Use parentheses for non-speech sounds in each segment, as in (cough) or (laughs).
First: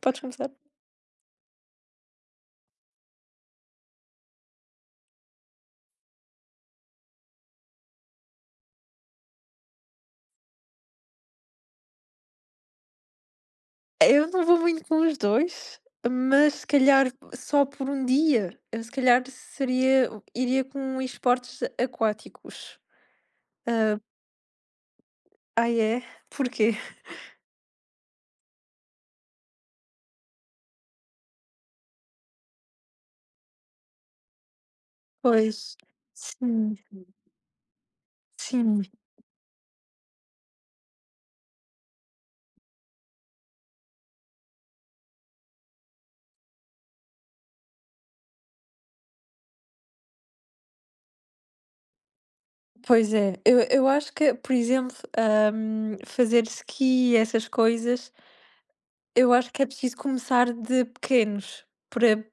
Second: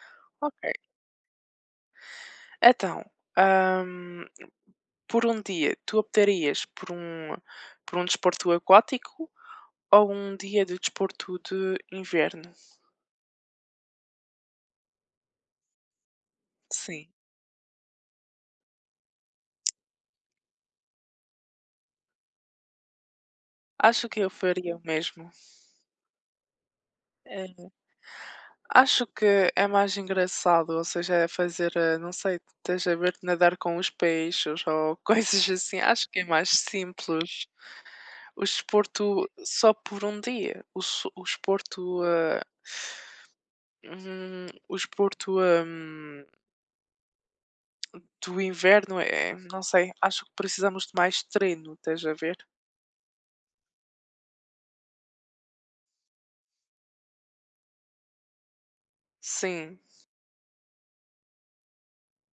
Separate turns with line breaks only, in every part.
Podes começar.
Ok. Então, hum, por um dia, tu optarias por por um desporto aquático ou um dia de desporto de inverno?
Eu não vou muito com os 2 mas se
Sim,
calhar só por um dia. Eu se calhar seria iria com esportes aquáticos. Ah,
acho que eu faria o mesmo.
é? Porquê?
É, acho que é mais engraçado, ou seja, é fazer, não sei, estás a ver nadar com os peixes ou (laughs) coisas
Pois.
assim. Acho que é mais
Sim,
simples. O
sim.
desporto só por um dia. O desporto. O esporto, do inverno é não sei, acho que precisamos de mais treino, estás a ver?
Pois é. Eu acho que, por exemplo, fazer ski, essas coisas, eu acho que é
Sim,
preciso começar de pequenos. Para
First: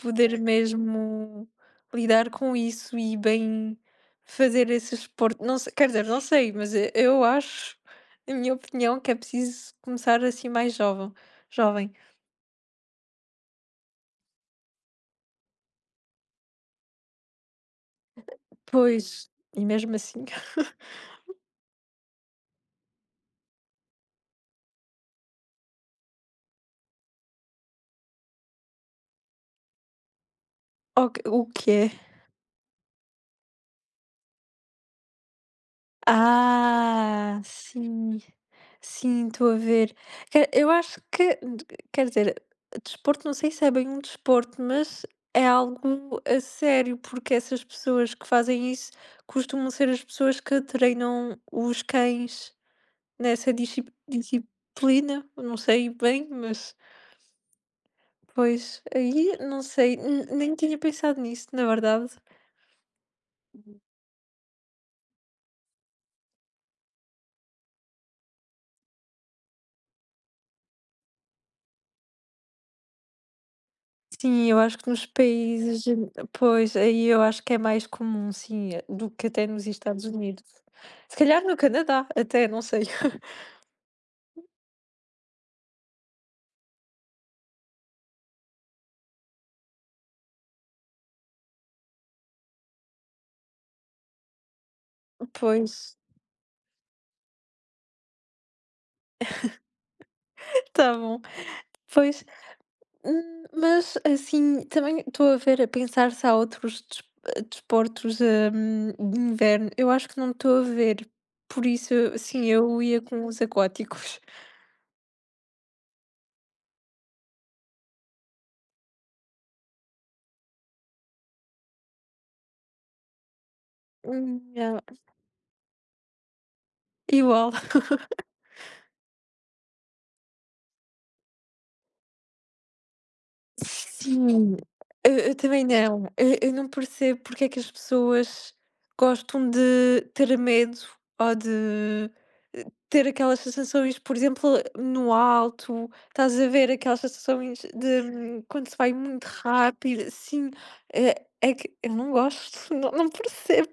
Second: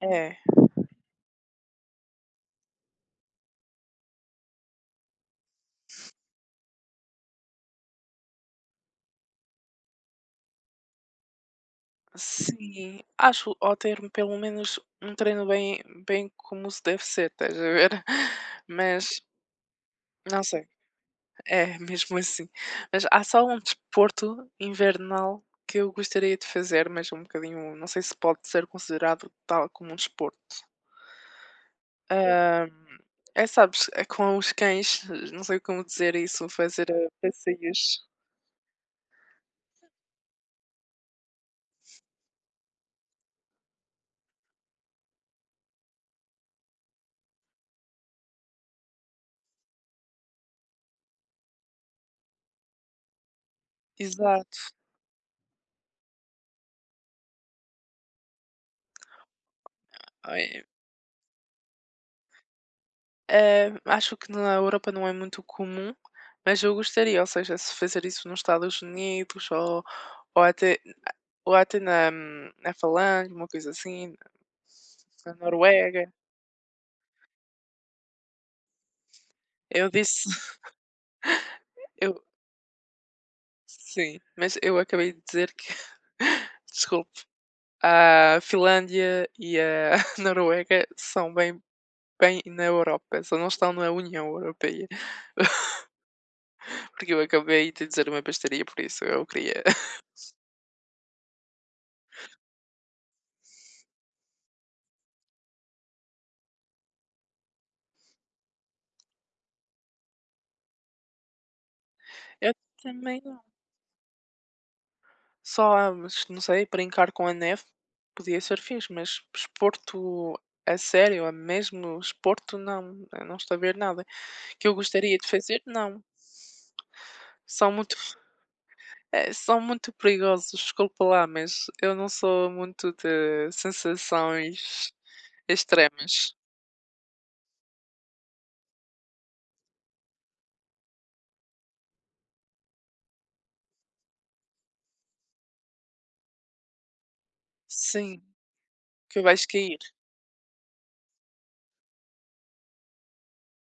é,
poder mesmo lidar com isso e bem fazer esse esporte. Não se quer dizer, não sei, mas e eu acho, na minha opinião, que é preciso começar assim mais jovem.
sim, acho ou ter pelo menos um treino bem como se deve ser, estás a ver? (laughs) Mas
Pois, e mesmo assim,
não sei,
(laughs)
é (laughs) mesmo assim. Mas há só um desporto invernal que eu gostaria de fazer, mas é um bocadinho não sei se pode ser considerado tal como um desporto.
o que é?
Ah, é, sabes, é com os cães, não sei como dizer isso, fazer
Ah,
passeios.
sim. Sim, estou a ver. Quer eu acho que quer dizer, desporto não sei se é bem um desporto, mas é algo a sério, porque essas pessoas que fazem isso costumam ser as pessoas que treinam os cães nessa
Exato.
disciplina. Não sei bem, mas pois, aí não sei, n nem
Ai,
tinha pensado nisso, na verdade.
acho que na Europa não é muito comum, mas eu gostaria, ou seja, se fazer isso nos Estados Unidos ou, ou até, ou até na Falange, uma coisa assim,
Sim, eu acho que nos
na
países
Noruega.
pois, aí eu acho que é mais comum, sim, do que até nos
Eu
Estados
disse,
Unidos.
(laughs)
Se calhar no Canadá,
eu,
até, não sei. (laughs)
sim, mas eu acabei de dizer que, (laughs) desculpe, a Finlândia e a (laughs) Noruega são bem na Europa, só não estão na União Europeia, (laughs)
Pois,
porque eu acabei de dizer uma besteira, por isso eu queria. (laughs)
tá bom. Pois, mas assim, também estou a ver, a pensar se há outros desportos, de inverno. Eu acho que não estou a ver. Por isso, sim,
Eu
eu ia
também
com
não.
os aquáticos. (laughs)
Só, ah, mas não sei, brincar com a neve podia ser fixe, mas esporto a sério, a mesmo esporto não, eu não estou a ver nada que eu
Yeah,
gostaria de fazer, não.
igual.
São muito, são muito perigosos, desculpa lá, mas eu não sou muito de
Sim,
sensações
eu também não.
extremas.
Eu não percebo porque é que as pessoas gostam de ter medo ou de eh, ter aquelas sensações, por exemplo, no alto, estás a ver aquelas sensações de,
Sim,
quando se vai
que
muito
vais cair.
rápido, sim é é que eu não gosto, (laughs) não percebo.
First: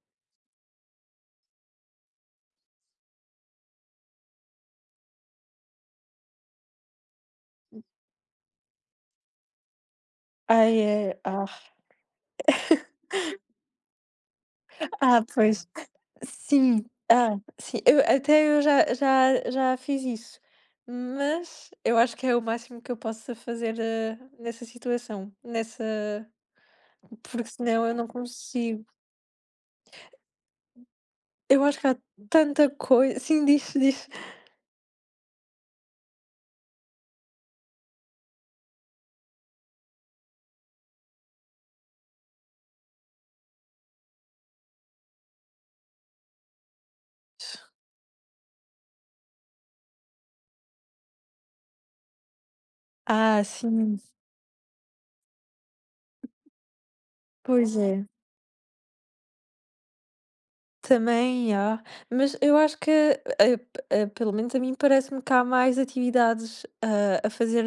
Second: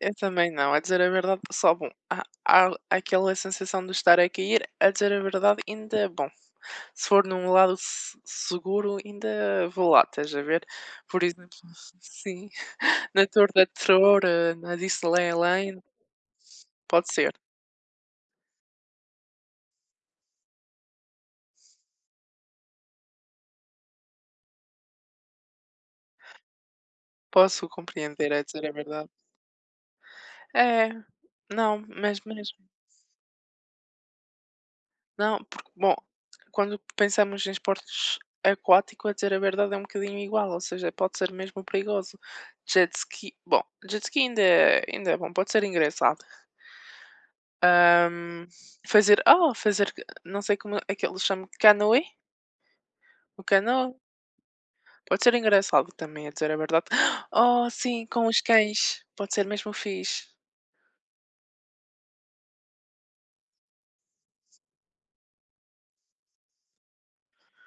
Eu também não, a dizer a verdade, só bom. Há aquela sensação de estar a cair, a dizer a verdade, ainda é bom. Se for num lado se seguro, ainda vou lá, estás a ver?
Ai, é,
Por
ah.
exemplo, sim,
(laughs)
(laughs) na Torre da Terror, na
Ah, pois.
Disneyland,
Sim,
pode ser.
ah, sim, eu até eu já fiz isso, mas eu acho que é o máximo que eu possa fazer, nessa situação, nessa porque
Posso
senão eu não
compreender, a dizer a
consigo.
verdade. É,
Eu
não,
acho que há
mas mesmo.
tanta coisa sim, diz, diz.
Não, porque, bom, quando pensamos em esportes aquáticos, a dizer a verdade é um bocadinho igual, ou seja, pode ser mesmo perigoso. Jet ski, bom, jet ski ainda é bom, pode ser engraçado. Ahm, Fazer, fazer, não sei como é que eles chamam, canoe?
Ah,
O canoe?
sim,
Pode ser engraçado também, a dizer a verdade. (gasps) Oh,
pois é,
sim, com os cães, pode ser mesmo fixe.
também há, mas eu acho que, pelo menos a mim parece-me que há mais atividades, a fazer,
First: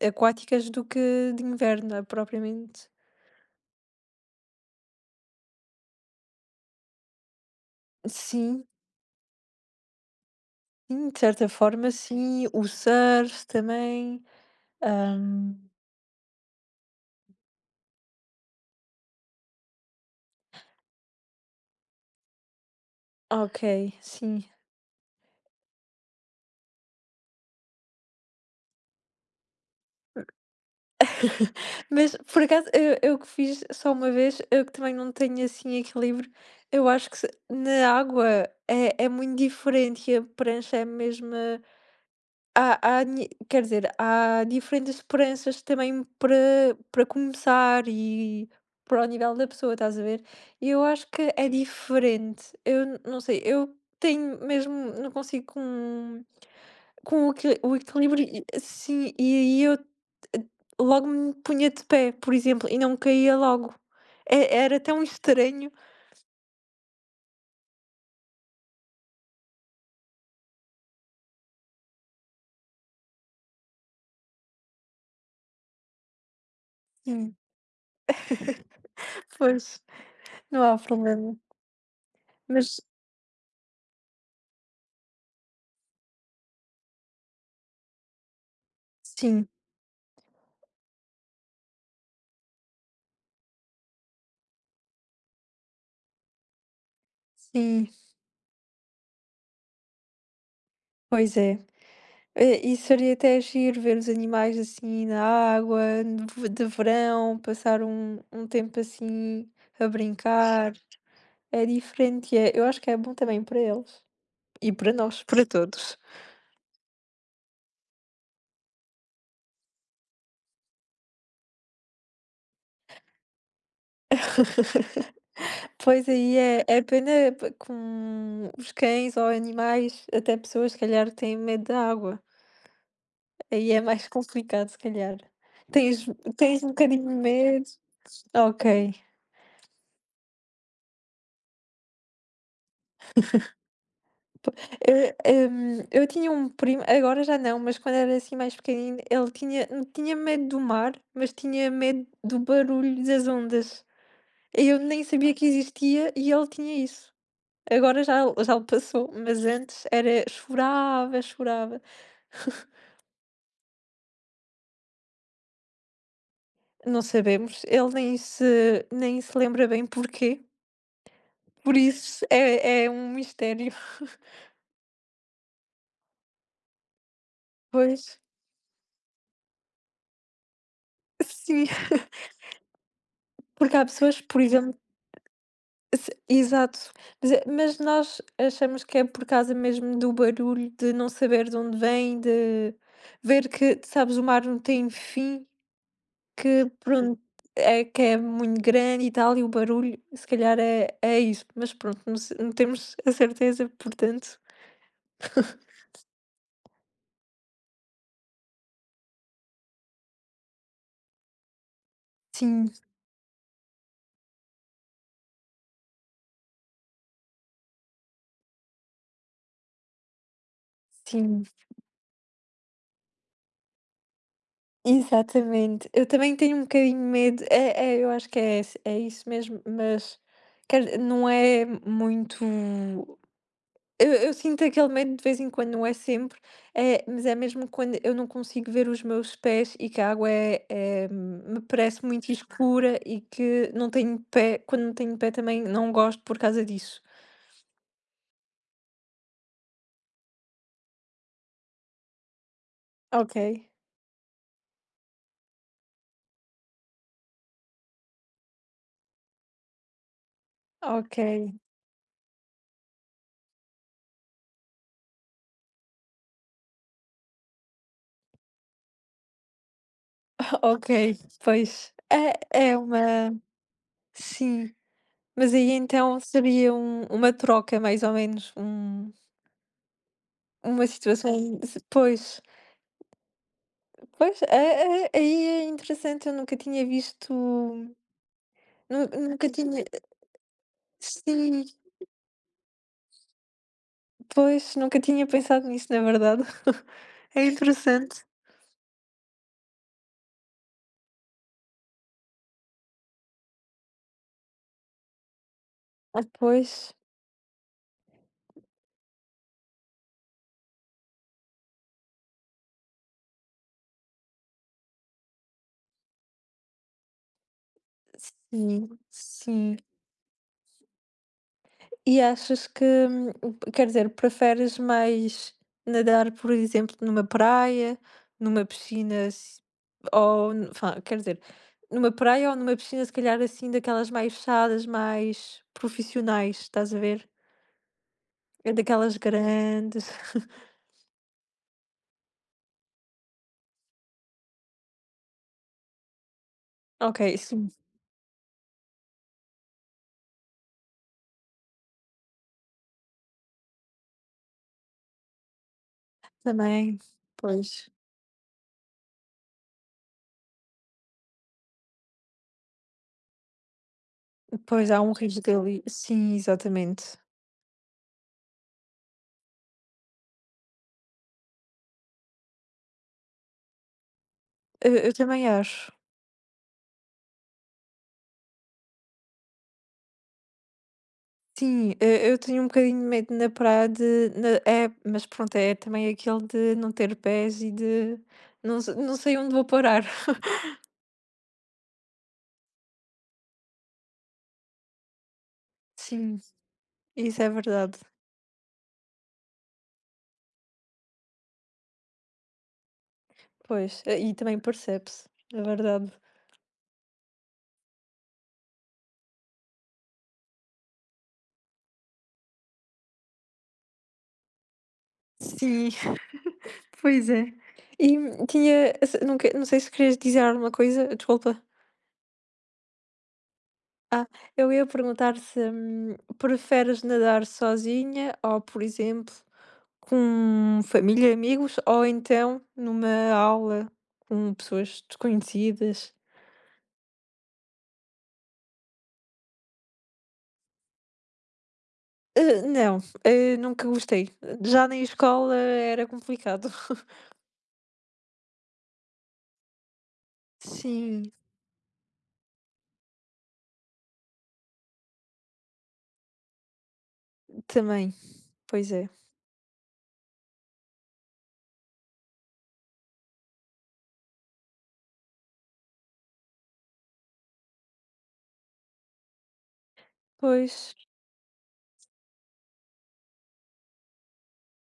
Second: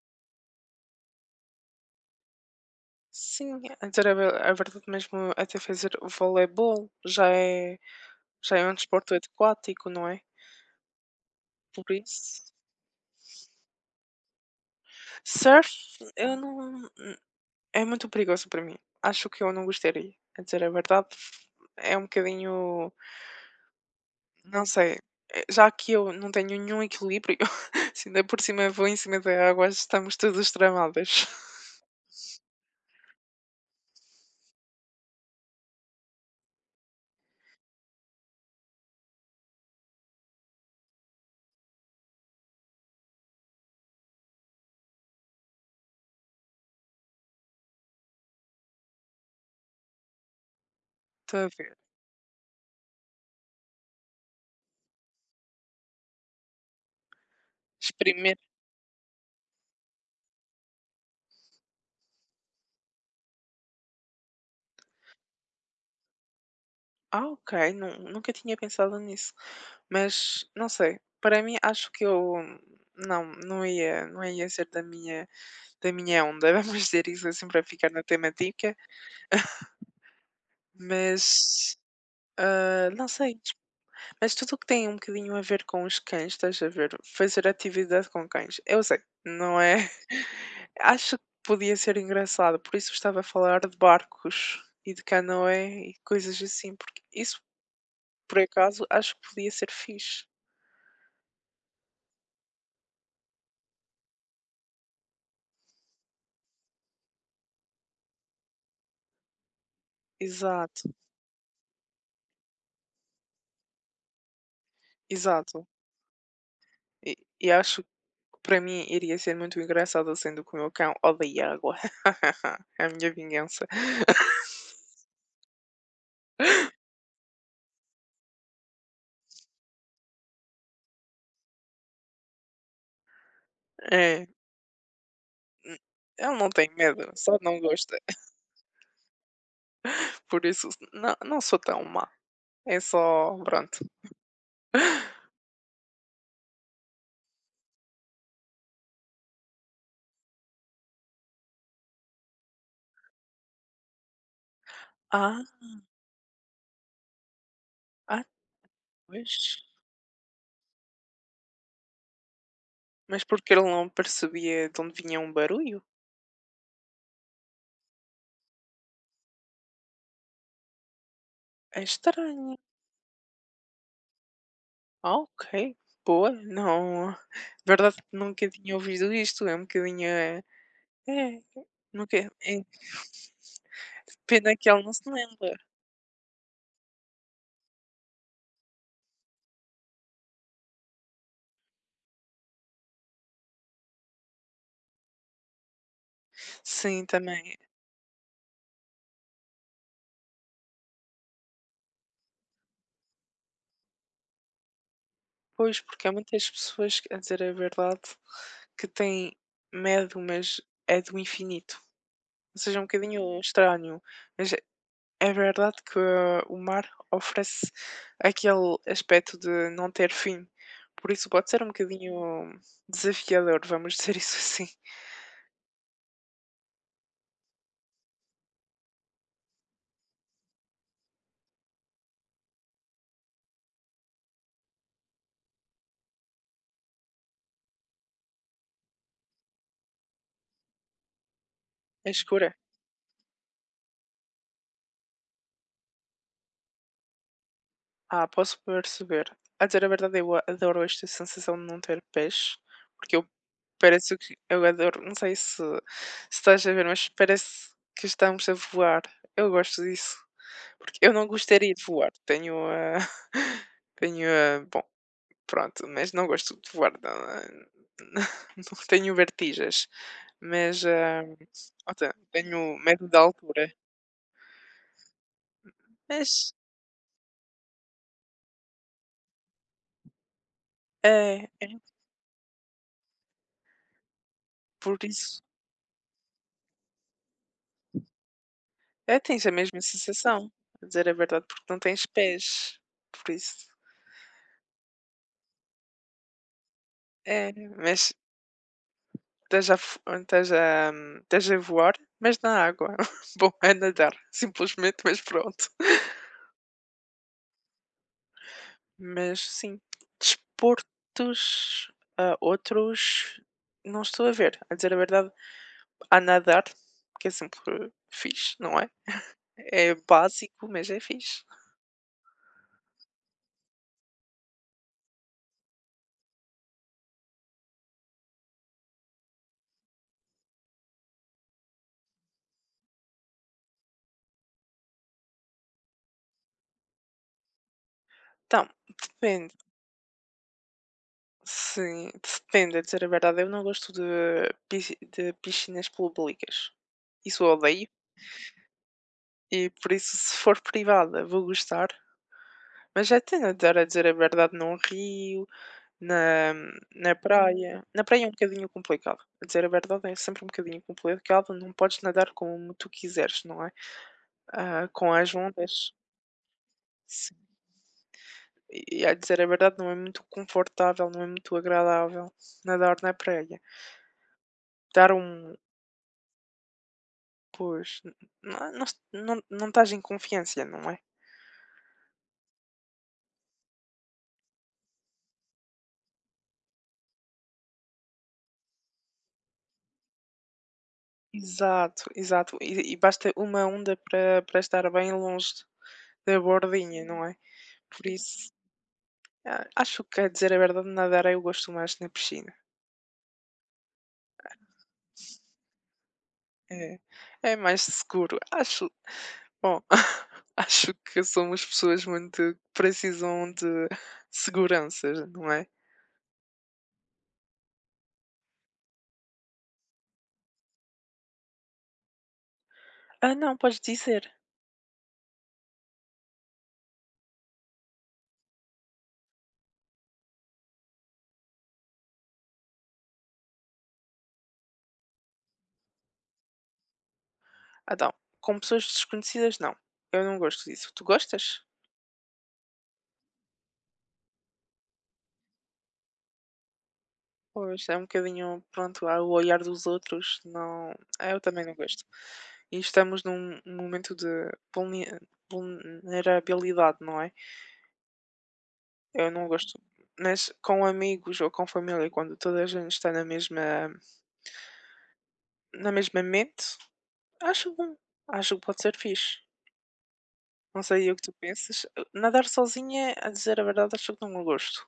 aquáticas do que de inverno, propriamente.
Sim, a dizer a verdade mesmo, até fazer voleibol já
Sim.
é um desporto aquático, não é?
Sim, de certa forma,
Por
sim.
isso
O surf também. hum,
surf eu não é muito perigoso para mim. Acho que eu não gostaria, a dizer a verdade, é um bocadinho,
ok, sim.
não sei, já que eu não tenho nenhum equilíbrio, (laughs) se ainda por cima vou em cima da água, estamos todos tramados.
(laughs)
(laughs)
Mas por acaso eu que fiz só uma vez, eu que também não tenho assim equilíbrio, eu acho que na água é, é muito diferente e a prancha é a mesma. Há há ni quer dizer, há diferentes esperanças também para começar e para o nível da pessoa, estás a ver? Eu acho que
Estou
é
a ver.
diferente. Eu n não sei, eu tenho mesmo não consigo com o equi o equilíbrio
Experimento
e sim, e aí eu eh, logo me punha de pé, por exemplo, e não caía logo. É era tão estranho.
ok, nu nunca tinha pensado nisso, mas não sei, para mim acho que eu não, não ia ser da minha onda, (laughs) vamos dizer isso
Sim.
assim para ficar na temática.
(laughs) Pois, não há problema.
Mas,
Mas
ah, não sei. Mas tudo o que tem um bocadinho a ver com os cães, estás a ver? Fazer atividade com cães. Eu sei,
sim,
não é? (laughs) Acho que podia ser engraçado, por isso estava a falar de barcos e de canoé e coisas assim, porque isso,
sim,
por acaso, acho que podia ser fixe.
pois é. É, e seria até giro ver os animais assim na água, no de verão, passar um tempo assim a brincar.
Exato,
É diferente, e é, eu acho que é bom também para eles e para nós, para
exato.
todos.
E acho que para mim iria ser muito engraçado, sendo que o meu cão odeia água. (laughs) É a minha vingança.
(laughs) Pois aí é, é
(laughs)
pena com os cães ou animais, até pessoas, se calhar, têm medo da água. Aí é mais
É.
complicado, se calhar.
Hum,
Tens,
Ele não
tens um
tem
bocadinho
medo,
de
só não
medo?
gosta.
Ok.
(laughs) Por isso não sou tão má, é só pronto.
Po eh,
(laughs)
eu tinha um primo, agora já não, mas quando era assim mais pequenino, ele tinha não tinha medo do mar, mas tinha medo do barulho das ondas. Eu nem sabia
Ah,
que existia e ele tinha isso. Agora já
ah,
já o passou, mas
pois.
antes era chorava, chorava. (laughs)
Mas porque ele não percebia de onde vinha um barulho?
Não sabemos, ele nem se lembra bem porquê, por
É
isso
estranho.
é é um mistério. (laughs)
Ah, ok, boa, não verdade é que
Pois,
nunca tinha ouvido isto, é um bocadinho é, é,
sim,
nunca é
porque há pessoas, por
pena que
exemplo
ele não se lembra.
Se exato. Mas é mas nós achamos que é por causa mesmo do barulho, de não saber de onde vem, de ver que, sabes, o mar não tem fim, que
Sim,
pronto,
também.
é que é muito grande e tal, e o barulho, se calhar é é isso, mas pronto, não temos a certeza, portanto. (laughs)
Pois, porque há muitas pessoas a dizer a verdade, que têm medo, mas é do infinito.
Sim,
Seja um bocadinho estranho, mas é verdade que o mar oferece aquele aspecto de não ter fim, por isso
sim,
pode ser um bocadinho desafiador, vamos (laughs) dizer isso assim.
exatamente. Eu também tenho um bocadinho de medo, é é, eu acho que é esse é isso mesmo, mas quer não é muito Eu sinto aquele medo de vez em quando, não é sempre, mas é mesmo quando eu não consigo ver os meus pés e que a água é é me parece
A
muito
escura?
escura e que não tenho pé. Quando não tenho pé também não gosto por causa disso.
Ah, posso perceber. A dizer a verdade, eu adoro esta sensação de não ter pés, porque eu
Ok,
parece que eu adoro, não sei se estás a ver, mas parece que estamos a voar. Eu gosto disso. Porque eu
ok,
não gostaria de voar. Tenho a. (laughs) Tenho a. Pronto, mas não gosto de voar, não (laughs) não tenho vertigens, mas,
ok,
ah,
pois.
ou seja,
É é
tenho medo da
uma
altura,
sim, mas aí então
mas
seria uma troca mais ou menos, uma
é
situação
é
s pois, pois, é
por
é aí
isso
é interessante, eu nunca tinha visto nu
é,
nunca
tens a mesma
tinha
sensação, a dizer a verdade,
Sim,
porque não tens pés, por isso
pois, nunca tinha pensado nisso, na verdade. (laughs) É
é, mas
interessante.
estás a estás a voar, mas na água. (laughs) Bom, a nadar, simplesmente, mas pronto.
Ah, pois,
Mas sim, desportos, ah, outros, não estou a ver. A dizer a verdade, a nadar, que é sempre fixe, não
sim,
é?
sim.
É básico, mas é fixe.
E achas que, quer dizer, preferes mais nadar, por exemplo, numa praia, numa piscina, ou, quer dizer, numa praia ou numa piscina, se calhar assim, daquelas mais fechadas, mais profissionais, estás a ver?
Então,
É daquelas
depende.
grandes. (laughs)
Sim, depende. A dizer a verdade, eu não gosto de, de piscinas públicas.
Ok,
Isso eu
sim,
odeio. E por isso, se for privada, vou gostar. Mas já tenho, agora a dizer a verdade, num rio, na
também,
na praia.
pois.
Na praia é um bocadinho complicado. A dizer a verdade é sempre um bocadinho complicado, não podes nadar como tu quiseres, não é? Ah,
Pois há um
com as
risco ali.
ondas.
Sim, exatamente.
Sim. E a dizer a verdade não é muito confortável, não é muito agradável nadar na praia. Dar
Eu também
um
acho.
pois, não estás em confiança, não é?
Sim, eu tenho um bocadinho de medo na praia de. É, mas pronto, é também aquele de não ter pés e de. Não, não sei onde vou parar. (laughs)
Exato, exato. E basta uma onda para estar bem longe da
Sim,
bordinha, não é?
isso é verdade.
Por isso. Ah, acho que, a dizer a verdade, nadar eu gosto mais na piscina.
Pois, e também percebe-se, é verdade.
É, é mais seguro. Acho, bom, (laughs) acho que somos pessoas muito que precisam de seguranças, não é?
Sim, (laughs) pois é. E tinha. Não, não sei se querias dizer alguma coisa, desculpa.
Ah, não, podes
Ah,
dizer.
eu ia perguntar se preferes nadar sozinha ou, por exemplo, com família e amigos ou então numa aula com pessoas desconhecidas?
Ah, não, com pessoas desconhecidas, não. Eu não gosto disso. Tu gostas?
Hã, não, hã, nunca gostei. Já na escola era complicado. (laughs)
Pois, é um bocadinho, pronto, ao olhar dos outros, não. Ah,
Sim,
eu também não gosto. E estamos num momento de vulne- vulnerabilidade, não é?
também, pois é.
Eu não gosto, mas com amigos ou com família, quando toda a gente está na mesma mente, acho bom, acho que pode ser fixe. Não
Pois,
sei o que tu pensas. Eh, nadar sozinha, a dizer a verdade, acho que não é gosto.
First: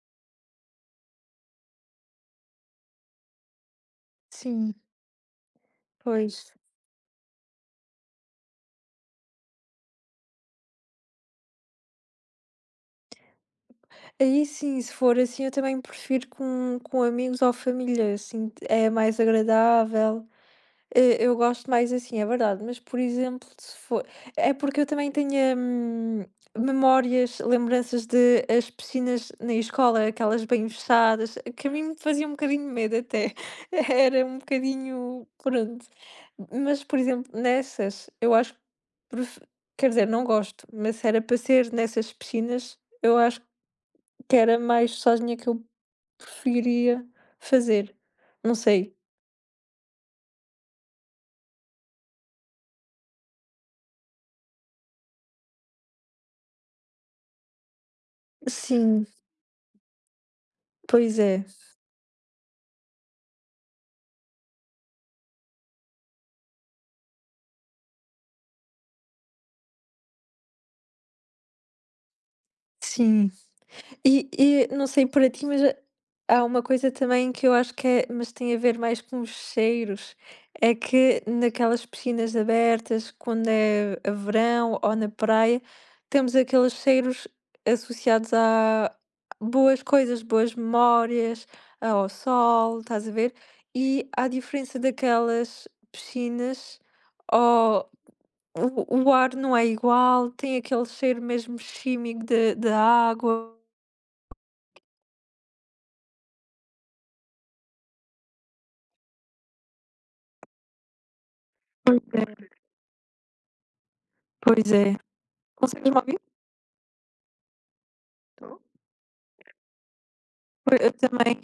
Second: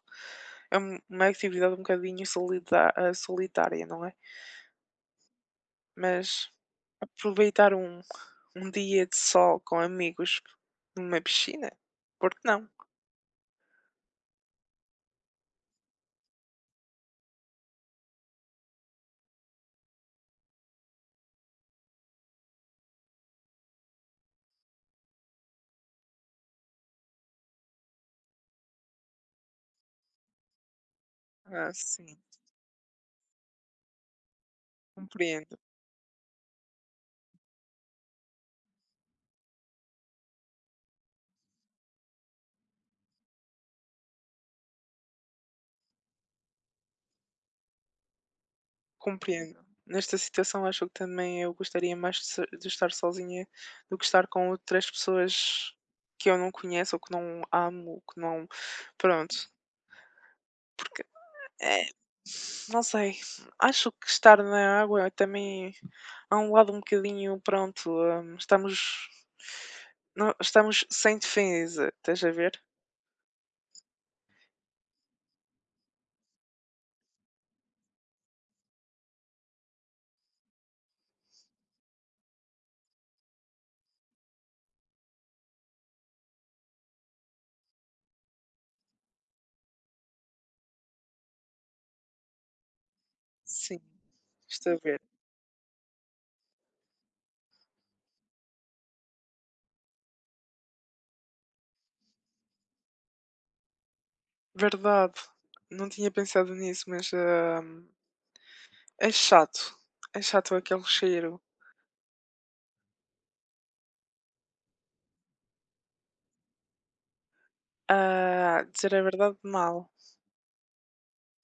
É uma atividade um bocadinho solitária, não é?
sim,
Mas
pois.
aproveitar um, um dia de sol com amigos numa piscina, por que não?
Aí sim, se for assim, eu também prefiro com amigos ou família, assim, é mais agradável. Eh, eu gosto mais assim, é verdade, mas por exemplo, se for é porque eu também tenho, memórias, lembranças de as piscinas na escola, aquelas bem fechadas, que a
Ah,
mim me
sim,
fazia um bocadinho medo até, (laughs) era um bocadinho,
compreendo.
pronto. Mas, por exemplo, nessas, eu acho que pref quer dizer, não gosto, mas se era para ser nessas piscinas, eu acho que era mais sozinha que eu preferiria fazer, não sei.
Compreendo. Nesta situação, acho que também eu gostaria mais de de estar sozinha do que estar com outras pessoas que eu não conheço ou que não amo, que não.
Sim,
Pronto.
pois é,
É, não sei. Acho que estar na água também há um lado um bocadinho. Pronto, estamos. Não, estamos sem defesa, estás a ver?
sim. E não sei para ti, mas há uma coisa também que eu acho que é mas tem a ver mais com os cheiros, é que naquelas piscinas abertas, quando é a verão ou na praia, temos aqueles cheiros associados a boas coisas, boas memórias, ao sol, estás a ver?
Sim,
E à
estou
diferença
a ver.
daquelas piscinas, ó, o ar não é igual, tem aquele cheiro mesmo químico de da água.
Verdade, não tinha pensado nisso, mas ah, é chato. É chato aquele cheiro.
Pois é. Consegues me ouvir? Estou.
Ah, dizer a verdade, mal.
Pois eu também.